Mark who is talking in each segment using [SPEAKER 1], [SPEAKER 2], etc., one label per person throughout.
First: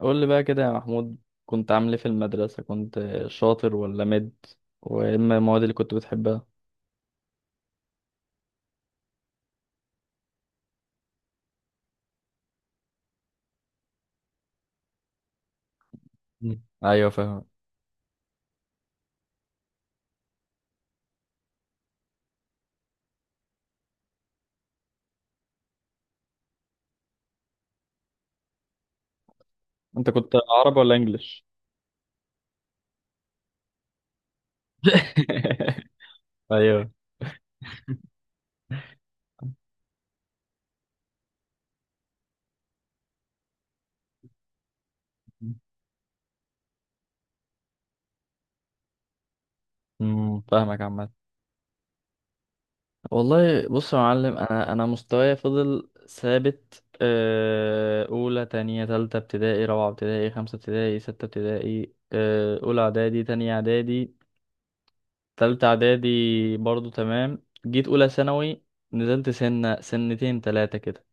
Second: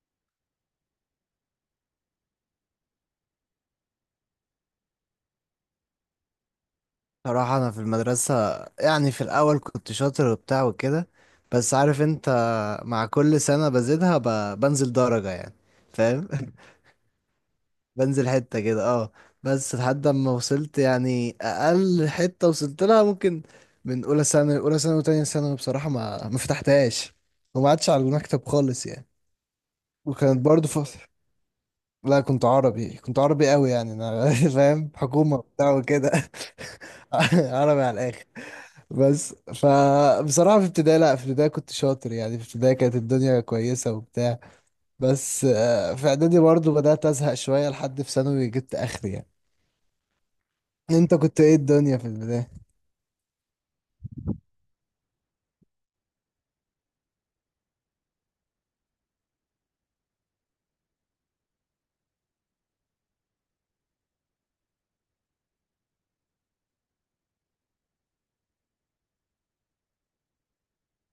[SPEAKER 1] قول لي بقى كده يا محمود، كنت عامل ايه في المدرسة؟ كنت شاطر ولا مد؟ وايه المواد اللي كنت بتحبها؟
[SPEAKER 2] صراحة أنا في المدرسة، يعني في الأول كنت شاطر وبتاع وكده. بس عارف أنت، مع كل سنة بزيدها بنزل درجة يعني، فاهم؟
[SPEAKER 1] مم. ايوه فاهم.
[SPEAKER 2] بنزل حتة كده، اه. بس لحد ما وصلت يعني أقل حتة وصلت لها، ممكن من أولى سنة وتانية سنة بصراحة ما فتحتهاش، وما عادش على المكتب خالص يعني.
[SPEAKER 1] انت كنت
[SPEAKER 2] وكانت برضه
[SPEAKER 1] عربي ولا
[SPEAKER 2] فترة.
[SPEAKER 1] انجليش؟
[SPEAKER 2] لا كنت عربي قوي يعني أنا، فاهم حكومة وبتاع وكده.
[SPEAKER 1] ايوه.
[SPEAKER 2] عربي على الآخر. بس فبصراحة في ابتدائي، لا في ابتدائي كنت شاطر يعني، في ابتدائي كانت الدنيا كويسة وبتاع. بس في اعدادي برضو بدأت أزهق شوية، لحد في ثانوي جبت آخري يعني.
[SPEAKER 1] امم، فاهمك
[SPEAKER 2] انت
[SPEAKER 1] عامة.
[SPEAKER 2] كنت ايه الدنيا في البداية؟
[SPEAKER 1] والله بص يا معلم، انا مستواي فضل ثابت آه، اولى، تانية، تالتة ابتدائي، رابعة ابتدائي، خمسة ابتدائي، ستة ابتدائي آه، اولى اعدادي، تانية اعدادي، تالتة إعدادي برضو تمام. جيت أولى ثانوي نزلت سنة، سنتين، تلاتة كده.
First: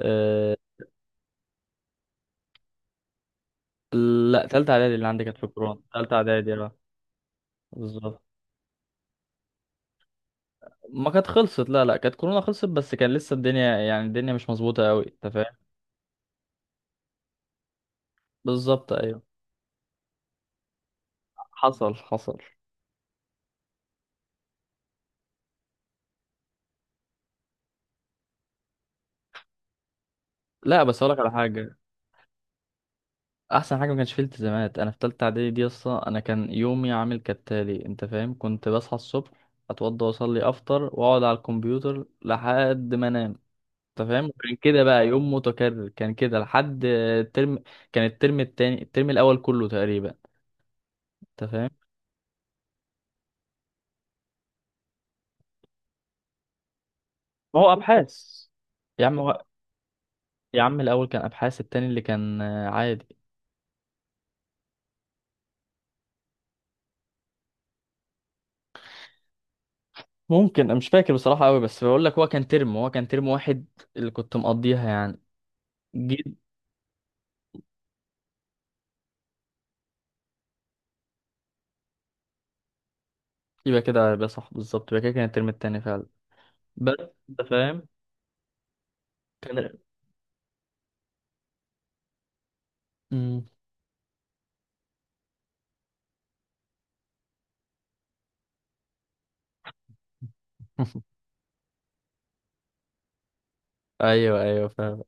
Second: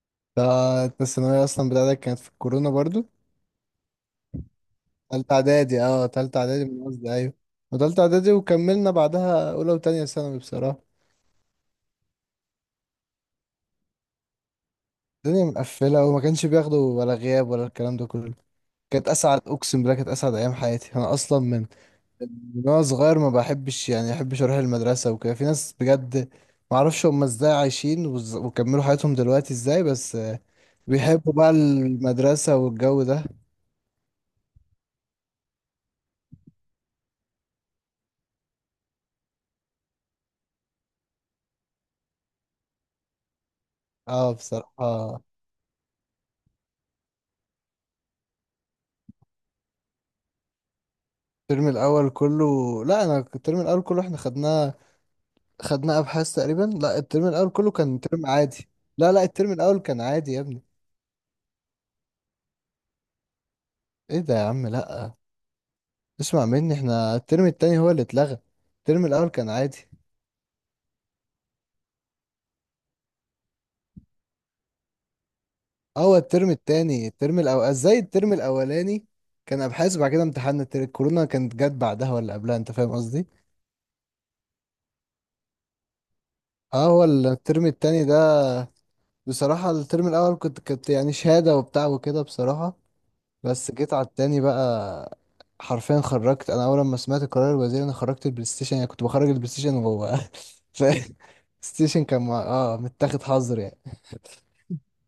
[SPEAKER 1] أه.
[SPEAKER 2] انت الثانوية اصلا بتاعتك كانت في الكورونا برضو؟
[SPEAKER 1] لا، تالتة إعدادي اللي عندي
[SPEAKER 2] تالتة
[SPEAKER 1] كانت في كورونا.
[SPEAKER 2] اعدادي، اه
[SPEAKER 1] تالتة
[SPEAKER 2] تالتة
[SPEAKER 1] إعدادي،
[SPEAKER 2] اعدادي
[SPEAKER 1] اه،
[SPEAKER 2] من قصدي، ايوه. وتالتة
[SPEAKER 1] بالظبط.
[SPEAKER 2] اعدادي، وكملنا بعدها اولى وتانية ثانوي بصراحة.
[SPEAKER 1] ما كانت خلصت، لا كانت كورونا خلصت، بس كان لسه الدنيا يعني الدنيا مش مظبوطة أوي، أنت
[SPEAKER 2] الدنيا
[SPEAKER 1] فاهم.
[SPEAKER 2] مقفلة، وما كانش بياخدوا ولا غياب ولا الكلام ده كله.
[SPEAKER 1] بالظبط،
[SPEAKER 2] كانت
[SPEAKER 1] أيوه.
[SPEAKER 2] اسعد اقسم بالله، كانت اسعد ايام حياتي. انا اصلا من
[SPEAKER 1] حصل، حصل.
[SPEAKER 2] من وانا صغير ما بحبش اروح المدرسه وكده. في ناس بجد ما اعرفش هم ازاي عايشين وكملوا حياتهم دلوقتي ازاي، بس
[SPEAKER 1] لا بس أقولك على
[SPEAKER 2] بيحبوا بقى
[SPEAKER 1] حاجة،
[SPEAKER 2] المدرسه والجو ده.
[SPEAKER 1] أحسن حاجة ما كانش فيه التزامات. أنا في تالتة إعدادي دي أصلا أنا كان يومي عامل كالتالي، أنت فاهم، كنت بصحى الصبح، أتوضى وأصلي، أفطر وأقعد على الكمبيوتر لحد ما أنام. انت فاهم،
[SPEAKER 2] اه
[SPEAKER 1] كان كده بقى
[SPEAKER 2] بصراحه،
[SPEAKER 1] يوم متكرر، كان كده لحد الترم. كان الترم التاني، الترم الاول كله تقريبا، انت
[SPEAKER 2] الترم
[SPEAKER 1] فاهم.
[SPEAKER 2] الاول كله. لا انا الترم الاول كله احنا خدناه ابحاث تقريبا. لا الترم الاول
[SPEAKER 1] ما هو
[SPEAKER 2] كله كان ترم
[SPEAKER 1] ابحاث.
[SPEAKER 2] عادي.
[SPEAKER 1] يا
[SPEAKER 2] لا
[SPEAKER 1] عم
[SPEAKER 2] لا
[SPEAKER 1] هو...
[SPEAKER 2] الترم الاول كان عادي يا
[SPEAKER 1] يا
[SPEAKER 2] ابني.
[SPEAKER 1] عم الاول كان ابحاث، التاني اللي كان آه، عادي.
[SPEAKER 2] ايه ده يا عم لا، اسمع مني، احنا الترم التاني هو اللي اتلغى، الترم الاول كان عادي.
[SPEAKER 1] ممكن أنا مش فاكر بصراحه قوي، بس بقول لك هو كان ترم، واحد اللي كنت مقضيها يعني.
[SPEAKER 2] هو
[SPEAKER 1] جيت.
[SPEAKER 2] الترم التاني، الترم الأول ازاي، الترم الأولاني كان أبحاث. بعد كده امتحان الكورونا كانت جت بعدها ولا قبلها، أنت فاهم قصدي؟
[SPEAKER 1] يبقى كده يبقى صح، بالظبط يبقى كده كان الترم التاني فعلا.
[SPEAKER 2] اه
[SPEAKER 1] بس
[SPEAKER 2] هو
[SPEAKER 1] انت
[SPEAKER 2] الترم
[SPEAKER 1] فاهم.
[SPEAKER 2] التاني ده. بصراحة الترم الأول كنت يعني شهادة وبتاع وكده بصراحة.
[SPEAKER 1] امم.
[SPEAKER 2] بس جيت على التاني بقى. حرفيا خرجت أنا، أول ما سمعت قرار الوزير أنا خرجت البلاي ستيشن، يعني كنت بخرج البلاي ستيشن وهو ف الستيشن كان مع... اه متاخد حظر يعني
[SPEAKER 1] ايوه ايوه فاهم.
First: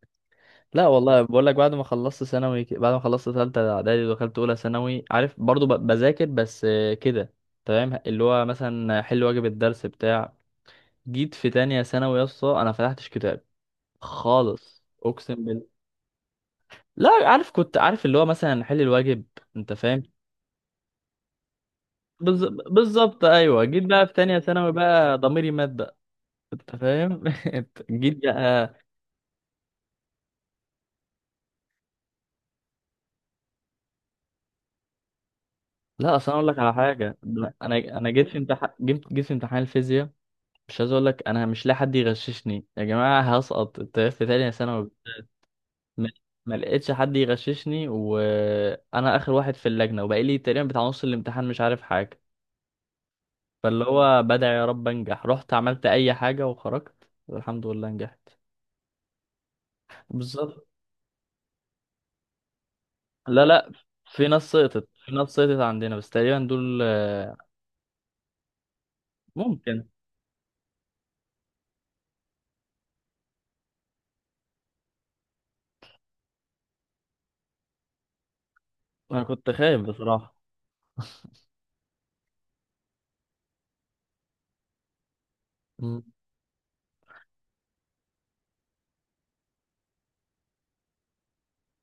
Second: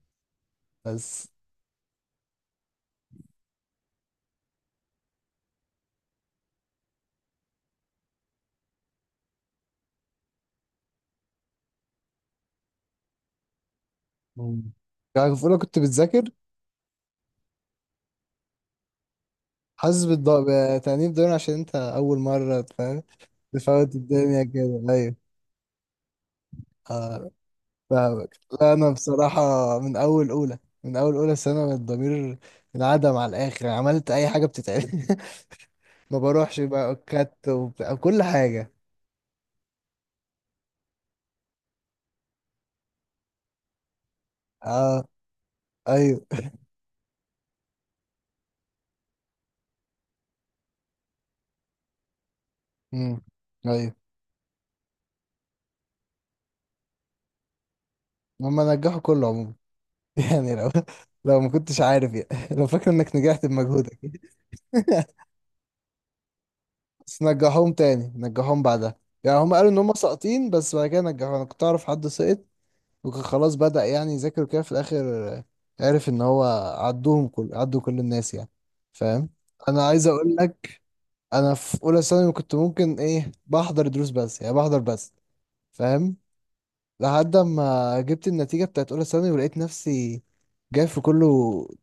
[SPEAKER 1] لا والله
[SPEAKER 2] بس.
[SPEAKER 1] بقول لك، بعد ما خلصت ثانوي بعد ما خلصت ثالثه اعدادي ودخلت اولى ثانوي، عارف، برضو بذاكر بس آه، كده، تمام، اللي هو مثلا حل واجب الدرس بتاع. جيت في تانية ثانوي يا اسطى انا فتحتش كتاب
[SPEAKER 2] مم.
[SPEAKER 1] خالص، اقسم
[SPEAKER 2] يعني في أولى
[SPEAKER 1] بالله.
[SPEAKER 2] كنت بتذاكر.
[SPEAKER 1] لا عارف، كنت عارف اللي هو مثلا حل الواجب، انت فاهم.
[SPEAKER 2] حاسس بالضغط، بتأنيب ضمير، عشان أنت أول
[SPEAKER 1] بالز-
[SPEAKER 2] مرة فاهم.
[SPEAKER 1] بالظبط، ايوه. جيت
[SPEAKER 2] تفوت
[SPEAKER 1] بقى في تانية
[SPEAKER 2] الدنيا
[SPEAKER 1] ثانوي
[SPEAKER 2] كده،
[SPEAKER 1] بقى
[SPEAKER 2] ايوه.
[SPEAKER 1] ضميري مات بقى، انت فاهم.
[SPEAKER 2] آه،
[SPEAKER 1] جيت
[SPEAKER 2] فاهمك. لا
[SPEAKER 1] بقى.
[SPEAKER 2] انا بصراحه، من اول اولى سنه الضمير انعدم على الاخر، عملت اي حاجه بتتعمل.
[SPEAKER 1] لا
[SPEAKER 2] ما
[SPEAKER 1] اصل انا اقول لك
[SPEAKER 2] بروحش
[SPEAKER 1] على
[SPEAKER 2] بقى
[SPEAKER 1] حاجه،
[SPEAKER 2] كات وبتاع
[SPEAKER 1] انا انا
[SPEAKER 2] كل
[SPEAKER 1] جيت في امتحان،
[SPEAKER 2] حاجه.
[SPEAKER 1] جيت في امتحان الفيزياء، مش عايز اقول لك، انا مش لاقي حد يغششني. يا جماعه هسقط في تانية ثانوي.
[SPEAKER 2] اه
[SPEAKER 1] ما
[SPEAKER 2] ايوه،
[SPEAKER 1] لقيتش حد يغششني وانا اخر واحد في اللجنه، وبقى لي تقريبا بتاع نص الامتحان مش عارف حاجه،
[SPEAKER 2] امم
[SPEAKER 1] فاللي
[SPEAKER 2] ايوه.
[SPEAKER 1] هو بدعي يا رب انجح، رحت عملت اي حاجه وخرجت والحمد لله نجحت.
[SPEAKER 2] هما نجحوا كله عموما. يعني
[SPEAKER 1] بالظبط.
[SPEAKER 2] لو ما كنتش عارف يعني. لو فاكر انك
[SPEAKER 1] لا
[SPEAKER 2] نجحت
[SPEAKER 1] لا،
[SPEAKER 2] بمجهودك.
[SPEAKER 1] في ناس سقطت، في ناس سقطت عندنا بس تقريبا دول
[SPEAKER 2] بس
[SPEAKER 1] آه،
[SPEAKER 2] نجحوهم تاني، نجحوهم بعدها. يعني هم قالوا ان
[SPEAKER 1] ممكن.
[SPEAKER 2] هم ساقطين بس بعد كده نجحوا. انا كنت اعرف حد سقط وكان خلاص بدأ يعني يذاكر كده في الآخر، عرف إن هو عدوهم كل عدوا كل الناس يعني،
[SPEAKER 1] انا
[SPEAKER 2] فاهم.
[SPEAKER 1] كنت خايف
[SPEAKER 2] أنا عايز أقول
[SPEAKER 1] بصراحه.
[SPEAKER 2] لك، أنا في أولى ثانوي كنت ممكن إيه، بحضر دروس بس يعني، بحضر بس،
[SPEAKER 1] مم.
[SPEAKER 2] فاهم. لحد ما جبت النتيجة بتاعت أولى ثانوي، ولقيت نفسي جايب في كله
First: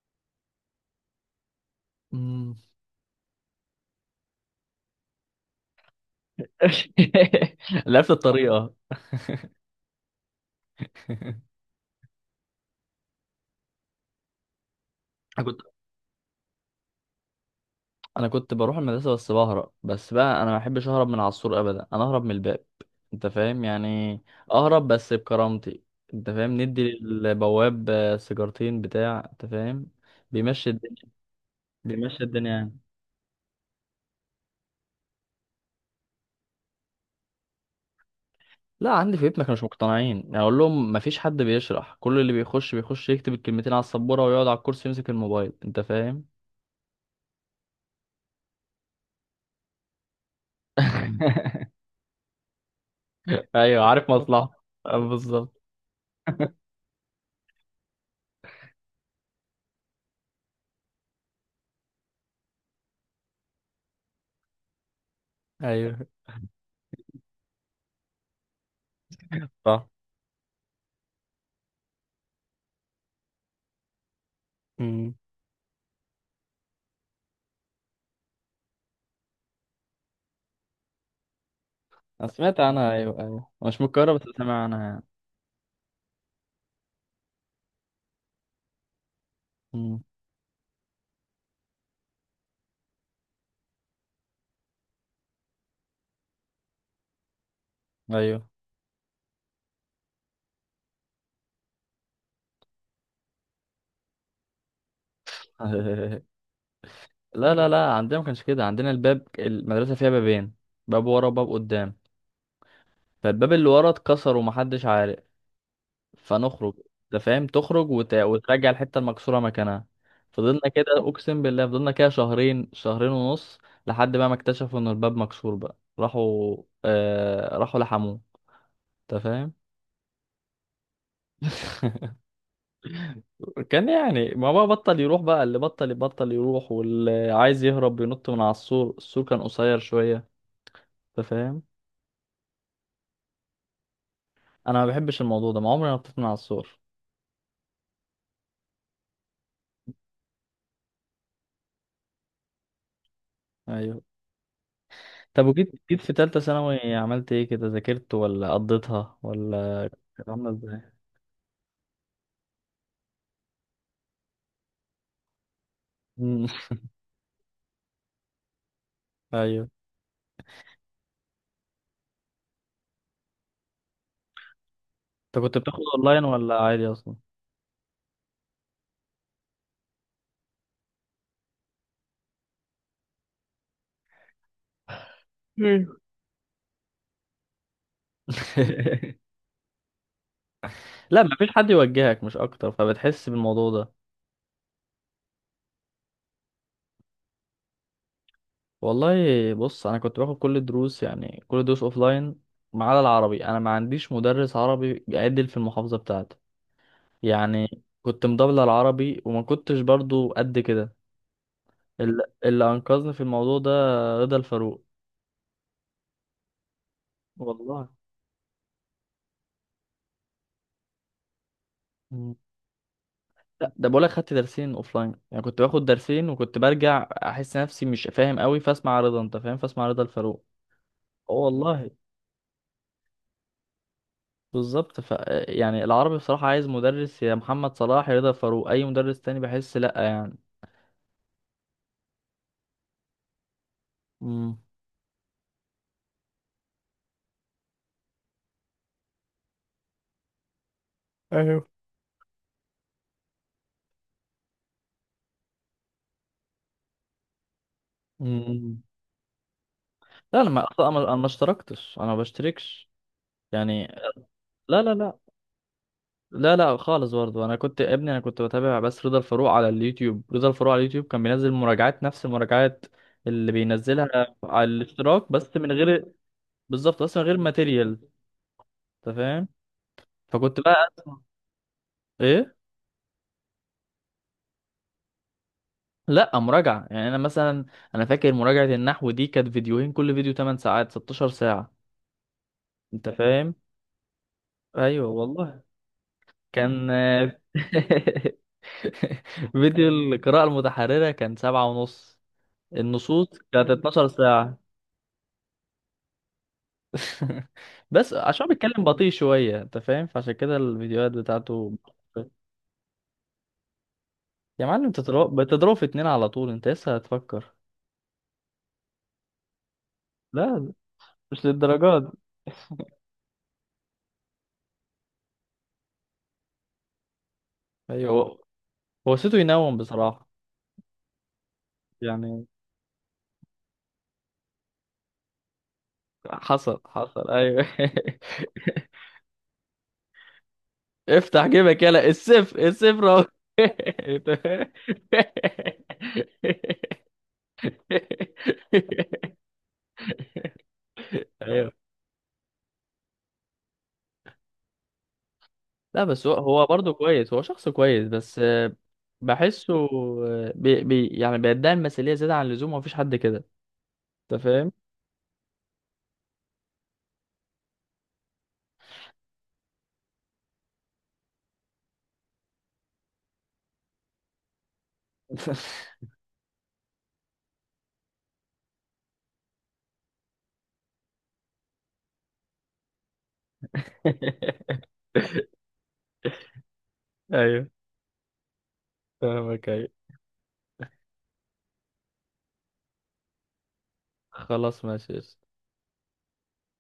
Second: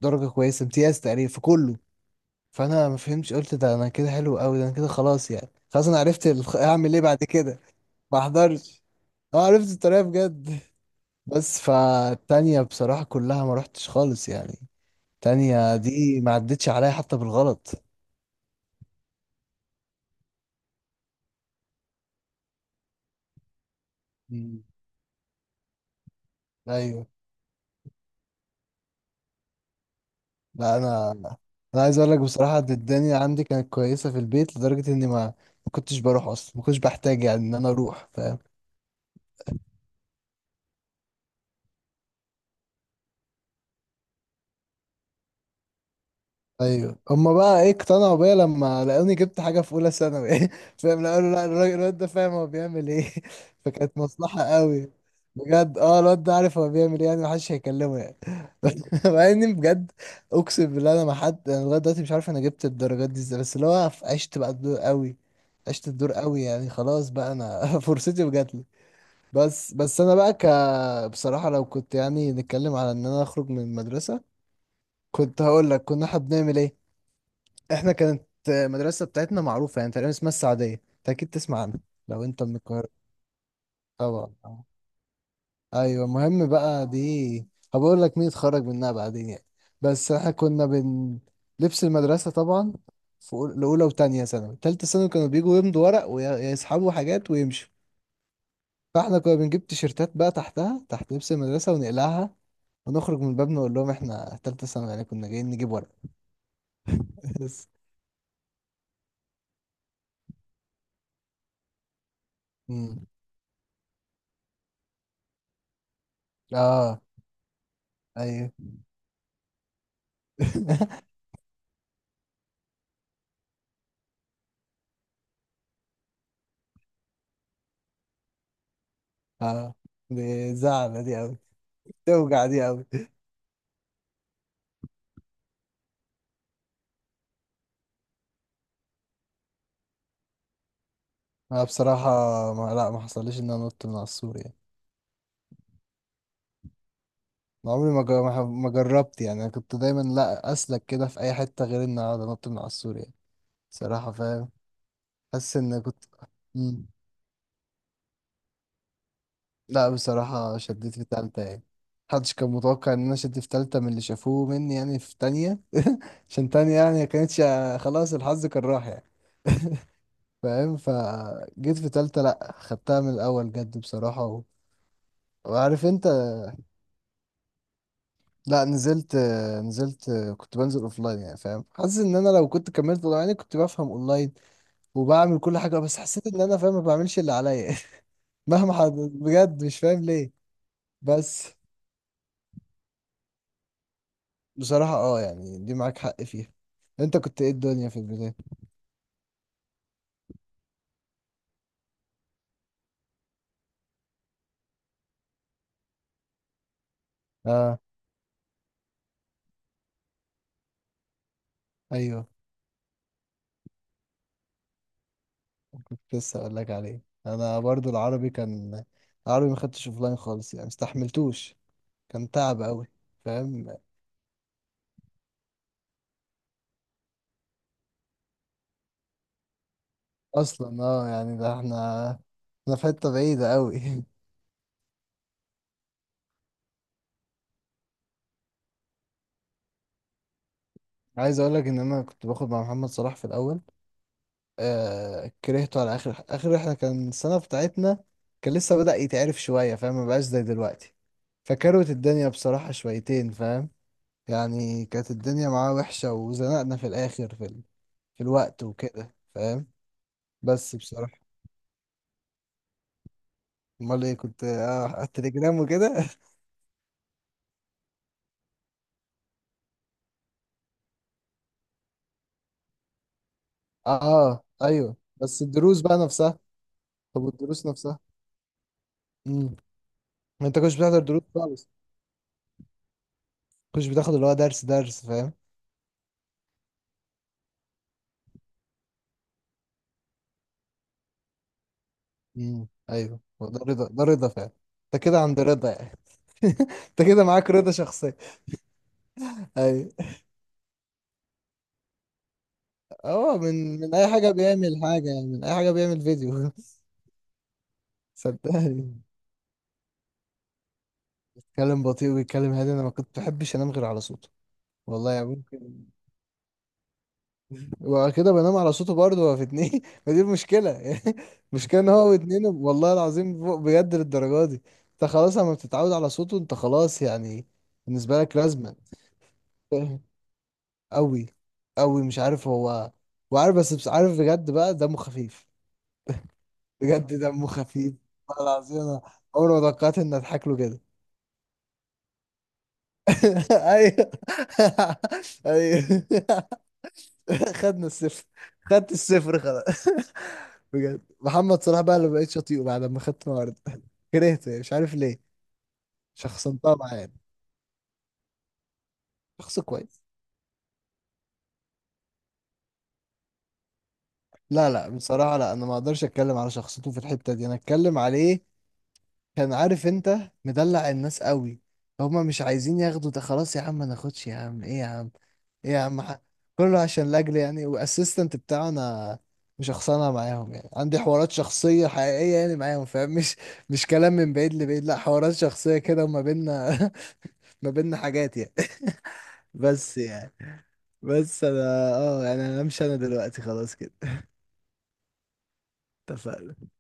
[SPEAKER 2] درجة كويسة، امتياز تقريبا في كله.
[SPEAKER 1] مم.
[SPEAKER 2] فأنا ما فهمتش، قلت ده أنا كده حلو أوي، ده أنا كده خلاص يعني. خلاص أنا عرفت أعمل إيه بعد كده.
[SPEAKER 1] لفت
[SPEAKER 2] ما
[SPEAKER 1] الطريقه.
[SPEAKER 2] أحضرش. أه عرفت الطريقة بجد. بس فالتانية بصراحة كلها ما رحتش خالص يعني، التانية دي ما عدتش عليا حتى بالغلط.
[SPEAKER 1] انا كنت بروح المدرسه بس بهرب، بس بقى انا ما بحبش اهرب من على السور ابدا، انا اهرب من الباب، انت فاهم يعني،
[SPEAKER 2] مم.
[SPEAKER 1] اهرب بس بكرامتي، انت فاهم، ندي
[SPEAKER 2] ايوه.
[SPEAKER 1] للبواب آه، سيجارتين بتاع، انت فاهم، بيمشي
[SPEAKER 2] لا
[SPEAKER 1] الدنيا.
[SPEAKER 2] انا عايز اقول لك
[SPEAKER 1] بيمشي الدنيا
[SPEAKER 2] بصراحة إن
[SPEAKER 1] يعني.
[SPEAKER 2] الدنيا عندي كانت كويسة في البيت، لدرجة اني ما كنتش بروح اصلا، ما كنتش بحتاج يعني ان انا اروح، فاهم.
[SPEAKER 1] لا عندي في بيتنا كانوا مش مقتنعين، يعني اقول لهم ما فيش حد بيشرح، كل اللي بيخش يكتب الكلمتين على السبوره ويقعد على الكرسي يمسك الموبايل، انت فاهم.
[SPEAKER 2] ايوه هما بقى ايه اقتنعوا بيا لما لقوني جبت حاجه في اولى ثانوي، فاهم؟ لا قالوا لا، الراجل الواد ده فاهم هو بيعمل ايه.
[SPEAKER 1] ايوه،
[SPEAKER 2] فكانت
[SPEAKER 1] عارف
[SPEAKER 2] مصلحه
[SPEAKER 1] مصلحه
[SPEAKER 2] قوي،
[SPEAKER 1] آه، بالظبط.
[SPEAKER 2] بجد اه الواد ده عارف هو بيعمل ايه يعني، محدش هيكلمه يعني. مع اني بجد اقسم بالله، انا ما حد انا لغايه دلوقتي مش عارف انا جبت الدرجات دي ازاي، بس اللي هو عشت بقى الدور قوي. عشت
[SPEAKER 1] ايوه،
[SPEAKER 2] الدور قوي يعني، خلاص بقى انا فرصتي وجاتلي. بس
[SPEAKER 1] صح.
[SPEAKER 2] بس انا بقى بصراحه، لو كنت يعني نتكلم على ان انا اخرج من المدرسه،
[SPEAKER 1] امم.
[SPEAKER 2] كنت هقول لك كنا احنا بنعمل ايه. احنا كانت المدرسة بتاعتنا معروفة يعني تقريبا، اسمها السعدية، انت اكيد تسمع عنها لو
[SPEAKER 1] انا
[SPEAKER 2] انت من
[SPEAKER 1] سمعت عنها،
[SPEAKER 2] القاهرة.
[SPEAKER 1] ايوه ايوه، مش من القاهره بس
[SPEAKER 2] طبعا
[SPEAKER 1] سامع
[SPEAKER 2] آه.
[SPEAKER 1] عنها يعني.
[SPEAKER 2] ايوه المهم بقى دي، هبقول لك مين اتخرج منها بعدين يعني.
[SPEAKER 1] مم.
[SPEAKER 2] بس احنا كنا لبس المدرسة طبعا. في لأولى وتانية ثانوي، تالتة ثانوي كانوا بيجوا يمضوا ورق ويسحبوا حاجات ويمشوا.
[SPEAKER 1] ايوه.
[SPEAKER 2] فاحنا كنا بنجيب تيشيرتات بقى تحتها، تحت لبس المدرسة، ونقلعها، ونخرج من الباب نقول لهم احنا تالتة ثانوي يعني كنا جايين نجيب ورق.
[SPEAKER 1] لا لا
[SPEAKER 2] بس.
[SPEAKER 1] لا عندنا ما كانش كده، عندنا الباب، المدرسه فيها بابين، باب ورا وباب قدام،
[SPEAKER 2] مم.
[SPEAKER 1] فالباب اللي ورا اتكسر ومحدش عارف، فنخرج،
[SPEAKER 2] اه
[SPEAKER 1] انت فاهم، تخرج وت...
[SPEAKER 2] ايوه.
[SPEAKER 1] وترجع الحته المكسوره مكانها. فضلنا كده اقسم بالله، فضلنا كده شهرين، شهرين ونص، لحد بقى ما اكتشفوا ان الباب مكسور بقى، راحوا آه... راحوا لحموه، انت فاهم.
[SPEAKER 2] اه دي زعلة دي أوي، توجع دي أوي.
[SPEAKER 1] كان يعني ما بقى بطل يروح بقى، اللي بطل بطل يروح، واللي عايز يهرب بينط من على السور، السور كان قصير شوية، انت فاهم.
[SPEAKER 2] أنا بصراحة ما حصليش إن أنا نط من على السور يعني.
[SPEAKER 1] انا ما بحبش الموضوع ده، ما عمري ما نطيت من على السور.
[SPEAKER 2] أنا عمري ما جر- ما ح- ما جربت يعني، أنا كنت دايما لا أسلك كده في أي حتة، غير إن أقعد أنط من على السور يعني.
[SPEAKER 1] ايوه.
[SPEAKER 2] بصراحة فاهم.
[SPEAKER 1] طب
[SPEAKER 2] حاسس
[SPEAKER 1] وجيت،
[SPEAKER 2] إن كنت.
[SPEAKER 1] في تالتة
[SPEAKER 2] مم.
[SPEAKER 1] ثانوي عملت ايه كده؟ ذاكرت ولا قضيتها ولا؟
[SPEAKER 2] لا
[SPEAKER 1] كانت عامله
[SPEAKER 2] بصراحة
[SPEAKER 1] ازاي؟
[SPEAKER 2] شديت في تالتة يعني. محدش كان متوقع إن أنا شديت في تالتة من اللي شافوه مني يعني، في تانية
[SPEAKER 1] مم.
[SPEAKER 2] عشان تانية يعني كانتش، خلاص الحظ كان راح يعني.
[SPEAKER 1] ايوه.
[SPEAKER 2] فاهم. فجيت في تالتة لأ، خدتها من الأول جد بصراحة
[SPEAKER 1] انت كنت بتاخد
[SPEAKER 2] وعارف انت.
[SPEAKER 1] اونلاين ولا عادي اصلا؟
[SPEAKER 2] لا نزلت كنت بنزل اوفلاين يعني، فاهم. حاسس ان انا لو كنت كملت اونلاين يعني كنت بفهم اونلاين وبعمل كل حاجه،
[SPEAKER 1] مم.
[SPEAKER 2] بس حسيت ان انا فاهم ما بعملش اللي عليا. مهما حد بجد مش فاهم ليه.
[SPEAKER 1] لا
[SPEAKER 2] بس
[SPEAKER 1] مفيش حد يوجهك مش اكتر، فبتحس بالموضوع ده.
[SPEAKER 2] بصراحه اه يعني دي معاك حق فيها. انت كنت ايه الدنيا في البدايه؟
[SPEAKER 1] والله بص، انا كنت باخد كل الدروس، يعني كل الدروس اوفلاين، ما عدا العربي، انا ما عنديش مدرس عربي بيعدل في المحافظه بتاعتي،
[SPEAKER 2] اه
[SPEAKER 1] يعني كنت مضبله العربي، وما كنتش برضو قد كده.
[SPEAKER 2] ايوه
[SPEAKER 1] اللي انقذني في الموضوع ده رضا الفاروق.
[SPEAKER 2] كنت لسه اقول لك عليه، انا
[SPEAKER 1] والله.
[SPEAKER 2] برضو العربي ما خدتش اوفلاين خالص يعني، مستحملتوش، كان
[SPEAKER 1] مم.
[SPEAKER 2] تعب قوي،
[SPEAKER 1] لا
[SPEAKER 2] فاهم.
[SPEAKER 1] ده بقولك خدت درسين اوفلاين، يعني كنت باخد درسين وكنت برجع احس نفسي مش فاهم قوي، فاسمع رضا، انت فاهم، فاسمع رضا الفاروق.
[SPEAKER 2] اصلا اه
[SPEAKER 1] اه
[SPEAKER 2] يعني ده احنا
[SPEAKER 1] والله.
[SPEAKER 2] احنا في حته بعيده قوي.
[SPEAKER 1] بالظبط، ف يعني العربي بصراحة عايز مدرس، يا محمد صلاح يا رضا الفاروق، اي مدرس تاني بحس لا يعني.
[SPEAKER 2] عايز اقول لك ان انا كنت باخد مع محمد صلاح في الاول.
[SPEAKER 1] مم.
[SPEAKER 2] آه كرهته على اخر اخر رحله، كان السنه بتاعتنا كان لسه بدأ يتعرف شويه، فاهم، ما بقاش زي دلوقتي.
[SPEAKER 1] ايوه.
[SPEAKER 2] فكروت الدنيا بصراحه شويتين فاهم، يعني كانت الدنيا معاه وحشه وزنقنا في الاخر في الوقت
[SPEAKER 1] مم.
[SPEAKER 2] وكده، فاهم.
[SPEAKER 1] لا انا ما
[SPEAKER 2] بس
[SPEAKER 1] اصلا، أنا
[SPEAKER 2] بصراحه،
[SPEAKER 1] ما اشتركتش، انا ما بشتركش يعني.
[SPEAKER 2] امال ايه كنت
[SPEAKER 1] لا لا.
[SPEAKER 2] على
[SPEAKER 1] لا
[SPEAKER 2] التليجرام وكده.
[SPEAKER 1] لا لا خالص، برضه انا كنت يا ابني، انا كنت بتابع بس رضا الفاروق على اليوتيوب، رضا الفاروق على اليوتيوب كان بينزل مراجعات، نفس المراجعات اللي بينزلها
[SPEAKER 2] اه
[SPEAKER 1] على
[SPEAKER 2] ايوه
[SPEAKER 1] الاشتراك،
[SPEAKER 2] بس
[SPEAKER 1] بس من
[SPEAKER 2] الدروس بقى
[SPEAKER 1] غير.
[SPEAKER 2] نفسها.
[SPEAKER 1] بالظبط، بس
[SPEAKER 2] طب
[SPEAKER 1] من غير
[SPEAKER 2] والدروس
[SPEAKER 1] ماتيريال،
[SPEAKER 2] نفسها.
[SPEAKER 1] انت فاهم.
[SPEAKER 2] امم انت
[SPEAKER 1] فكنت
[SPEAKER 2] كنتش
[SPEAKER 1] بقى
[SPEAKER 2] بتحضر
[SPEAKER 1] اسمع.
[SPEAKER 2] دروس خالص؟
[SPEAKER 1] ايه؟
[SPEAKER 2] كنتش بتاخد اللي هو درس درس، فاهم؟
[SPEAKER 1] لا مراجعة يعني، انا مثلا انا فاكر مراجعة النحو دي كانت فيديوهين، كل فيديو ثمن ساعات، 16 ساعة، انت
[SPEAKER 2] ايوه هو
[SPEAKER 1] فاهم.
[SPEAKER 2] ده رضا، ده رضا فعلا. انت
[SPEAKER 1] ايوه
[SPEAKER 2] كده عند
[SPEAKER 1] والله.
[SPEAKER 2] رضا يعني.
[SPEAKER 1] كان
[SPEAKER 2] انت كده معاك رضا شخصية.
[SPEAKER 1] فيديو
[SPEAKER 2] ايوه
[SPEAKER 1] القراءة المتحررة كان سبعة ونص، النصوص
[SPEAKER 2] اه،
[SPEAKER 1] كانت
[SPEAKER 2] من اي
[SPEAKER 1] 12
[SPEAKER 2] حاجة
[SPEAKER 1] ساعة.
[SPEAKER 2] بيعمل حاجة يعني، من اي حاجة بيعمل فيديو.
[SPEAKER 1] بس عشان بيتكلم
[SPEAKER 2] صدقني
[SPEAKER 1] بطيء شوية، انت فاهم، فعشان كده الفيديوهات بتاعته.
[SPEAKER 2] بيتكلم بطيء وبيتكلم هادي، انا ما كنت بحبش انام غير على صوته.
[SPEAKER 1] يا معلم انت
[SPEAKER 2] والله يعني
[SPEAKER 1] تضرب بتضرب في
[SPEAKER 2] ممكن،
[SPEAKER 1] اتنين على طول، انت لسه هتفكر.
[SPEAKER 2] وبعد كده بنام على صوته برضه، هو في اتنين ما دي المشكلة
[SPEAKER 1] لا
[SPEAKER 2] يعني.
[SPEAKER 1] مش
[SPEAKER 2] المشكلة ان
[SPEAKER 1] للدرجات دي.
[SPEAKER 2] هو واتنين والله العظيم، فوق بجد للدرجة دي. انت خلاص لما بتتعود على صوته انت خلاص يعني،
[SPEAKER 1] ايوه
[SPEAKER 2] بالنسبة لك
[SPEAKER 1] هو،
[SPEAKER 2] لازمة.
[SPEAKER 1] هو صوته ينوم بصراحة
[SPEAKER 2] قوي قوي مش
[SPEAKER 1] يعني.
[SPEAKER 2] عارف هو. وعارف بس عارف بجد بقى دمه خفيف.
[SPEAKER 1] حصل،
[SPEAKER 2] بجد
[SPEAKER 1] حصل،
[SPEAKER 2] دمه
[SPEAKER 1] ايوه.
[SPEAKER 2] خفيف، والله العظيم انا عمري ما توقعت اني اضحك له كده.
[SPEAKER 1] افتح جيبك يلا، السيف السيف رو.
[SPEAKER 2] ايوه. ايوه. خدنا الصفر، خدت الصفر خلاص. بجد محمد
[SPEAKER 1] ايوه.
[SPEAKER 2] صلاح بقى اللي بقيت شاطئه بعد ما خدت النهارده. كرهته يعني، مش عارف ليه.
[SPEAKER 1] لا بس هو، هو
[SPEAKER 2] شخصنتها
[SPEAKER 1] برضه
[SPEAKER 2] معاه يعني.
[SPEAKER 1] كويس، هو شخص كويس بس آه،
[SPEAKER 2] شخص
[SPEAKER 1] بحسه
[SPEAKER 2] كويس.
[SPEAKER 1] آه، بي يعني بيدعي المثالية زيادة عن اللزوم، ومفيش حد كده، انت
[SPEAKER 2] لا
[SPEAKER 1] فاهم؟
[SPEAKER 2] لا بصراحة لا، انا ما اقدرش اتكلم على شخصيته في الحتة دي، انا اتكلم عليه كان عارف انت مدلع الناس قوي. هما مش عايزين ياخدوا، ده خلاص يا عم ما ناخدش يا عم، ايه يا عم، ايه يا عم كله عشان لاجل يعني واسيستنت بتاعه. انا مش شخصانه معاهم يعني، عندي حوارات شخصيه حقيقيه يعني معاهم فاهم، مش كلام من بعيد لبعيد، لا حوارات شخصيه كده وما بينا. ما
[SPEAKER 1] ايوه
[SPEAKER 2] بينا حاجات يعني.
[SPEAKER 1] فاهمك، ايوه.
[SPEAKER 2] بس يعني، بس انا اه يعني انا همشي، انا دلوقتي خلاص كده.
[SPEAKER 1] خلاص ماشي.
[SPEAKER 2] اتفقنا.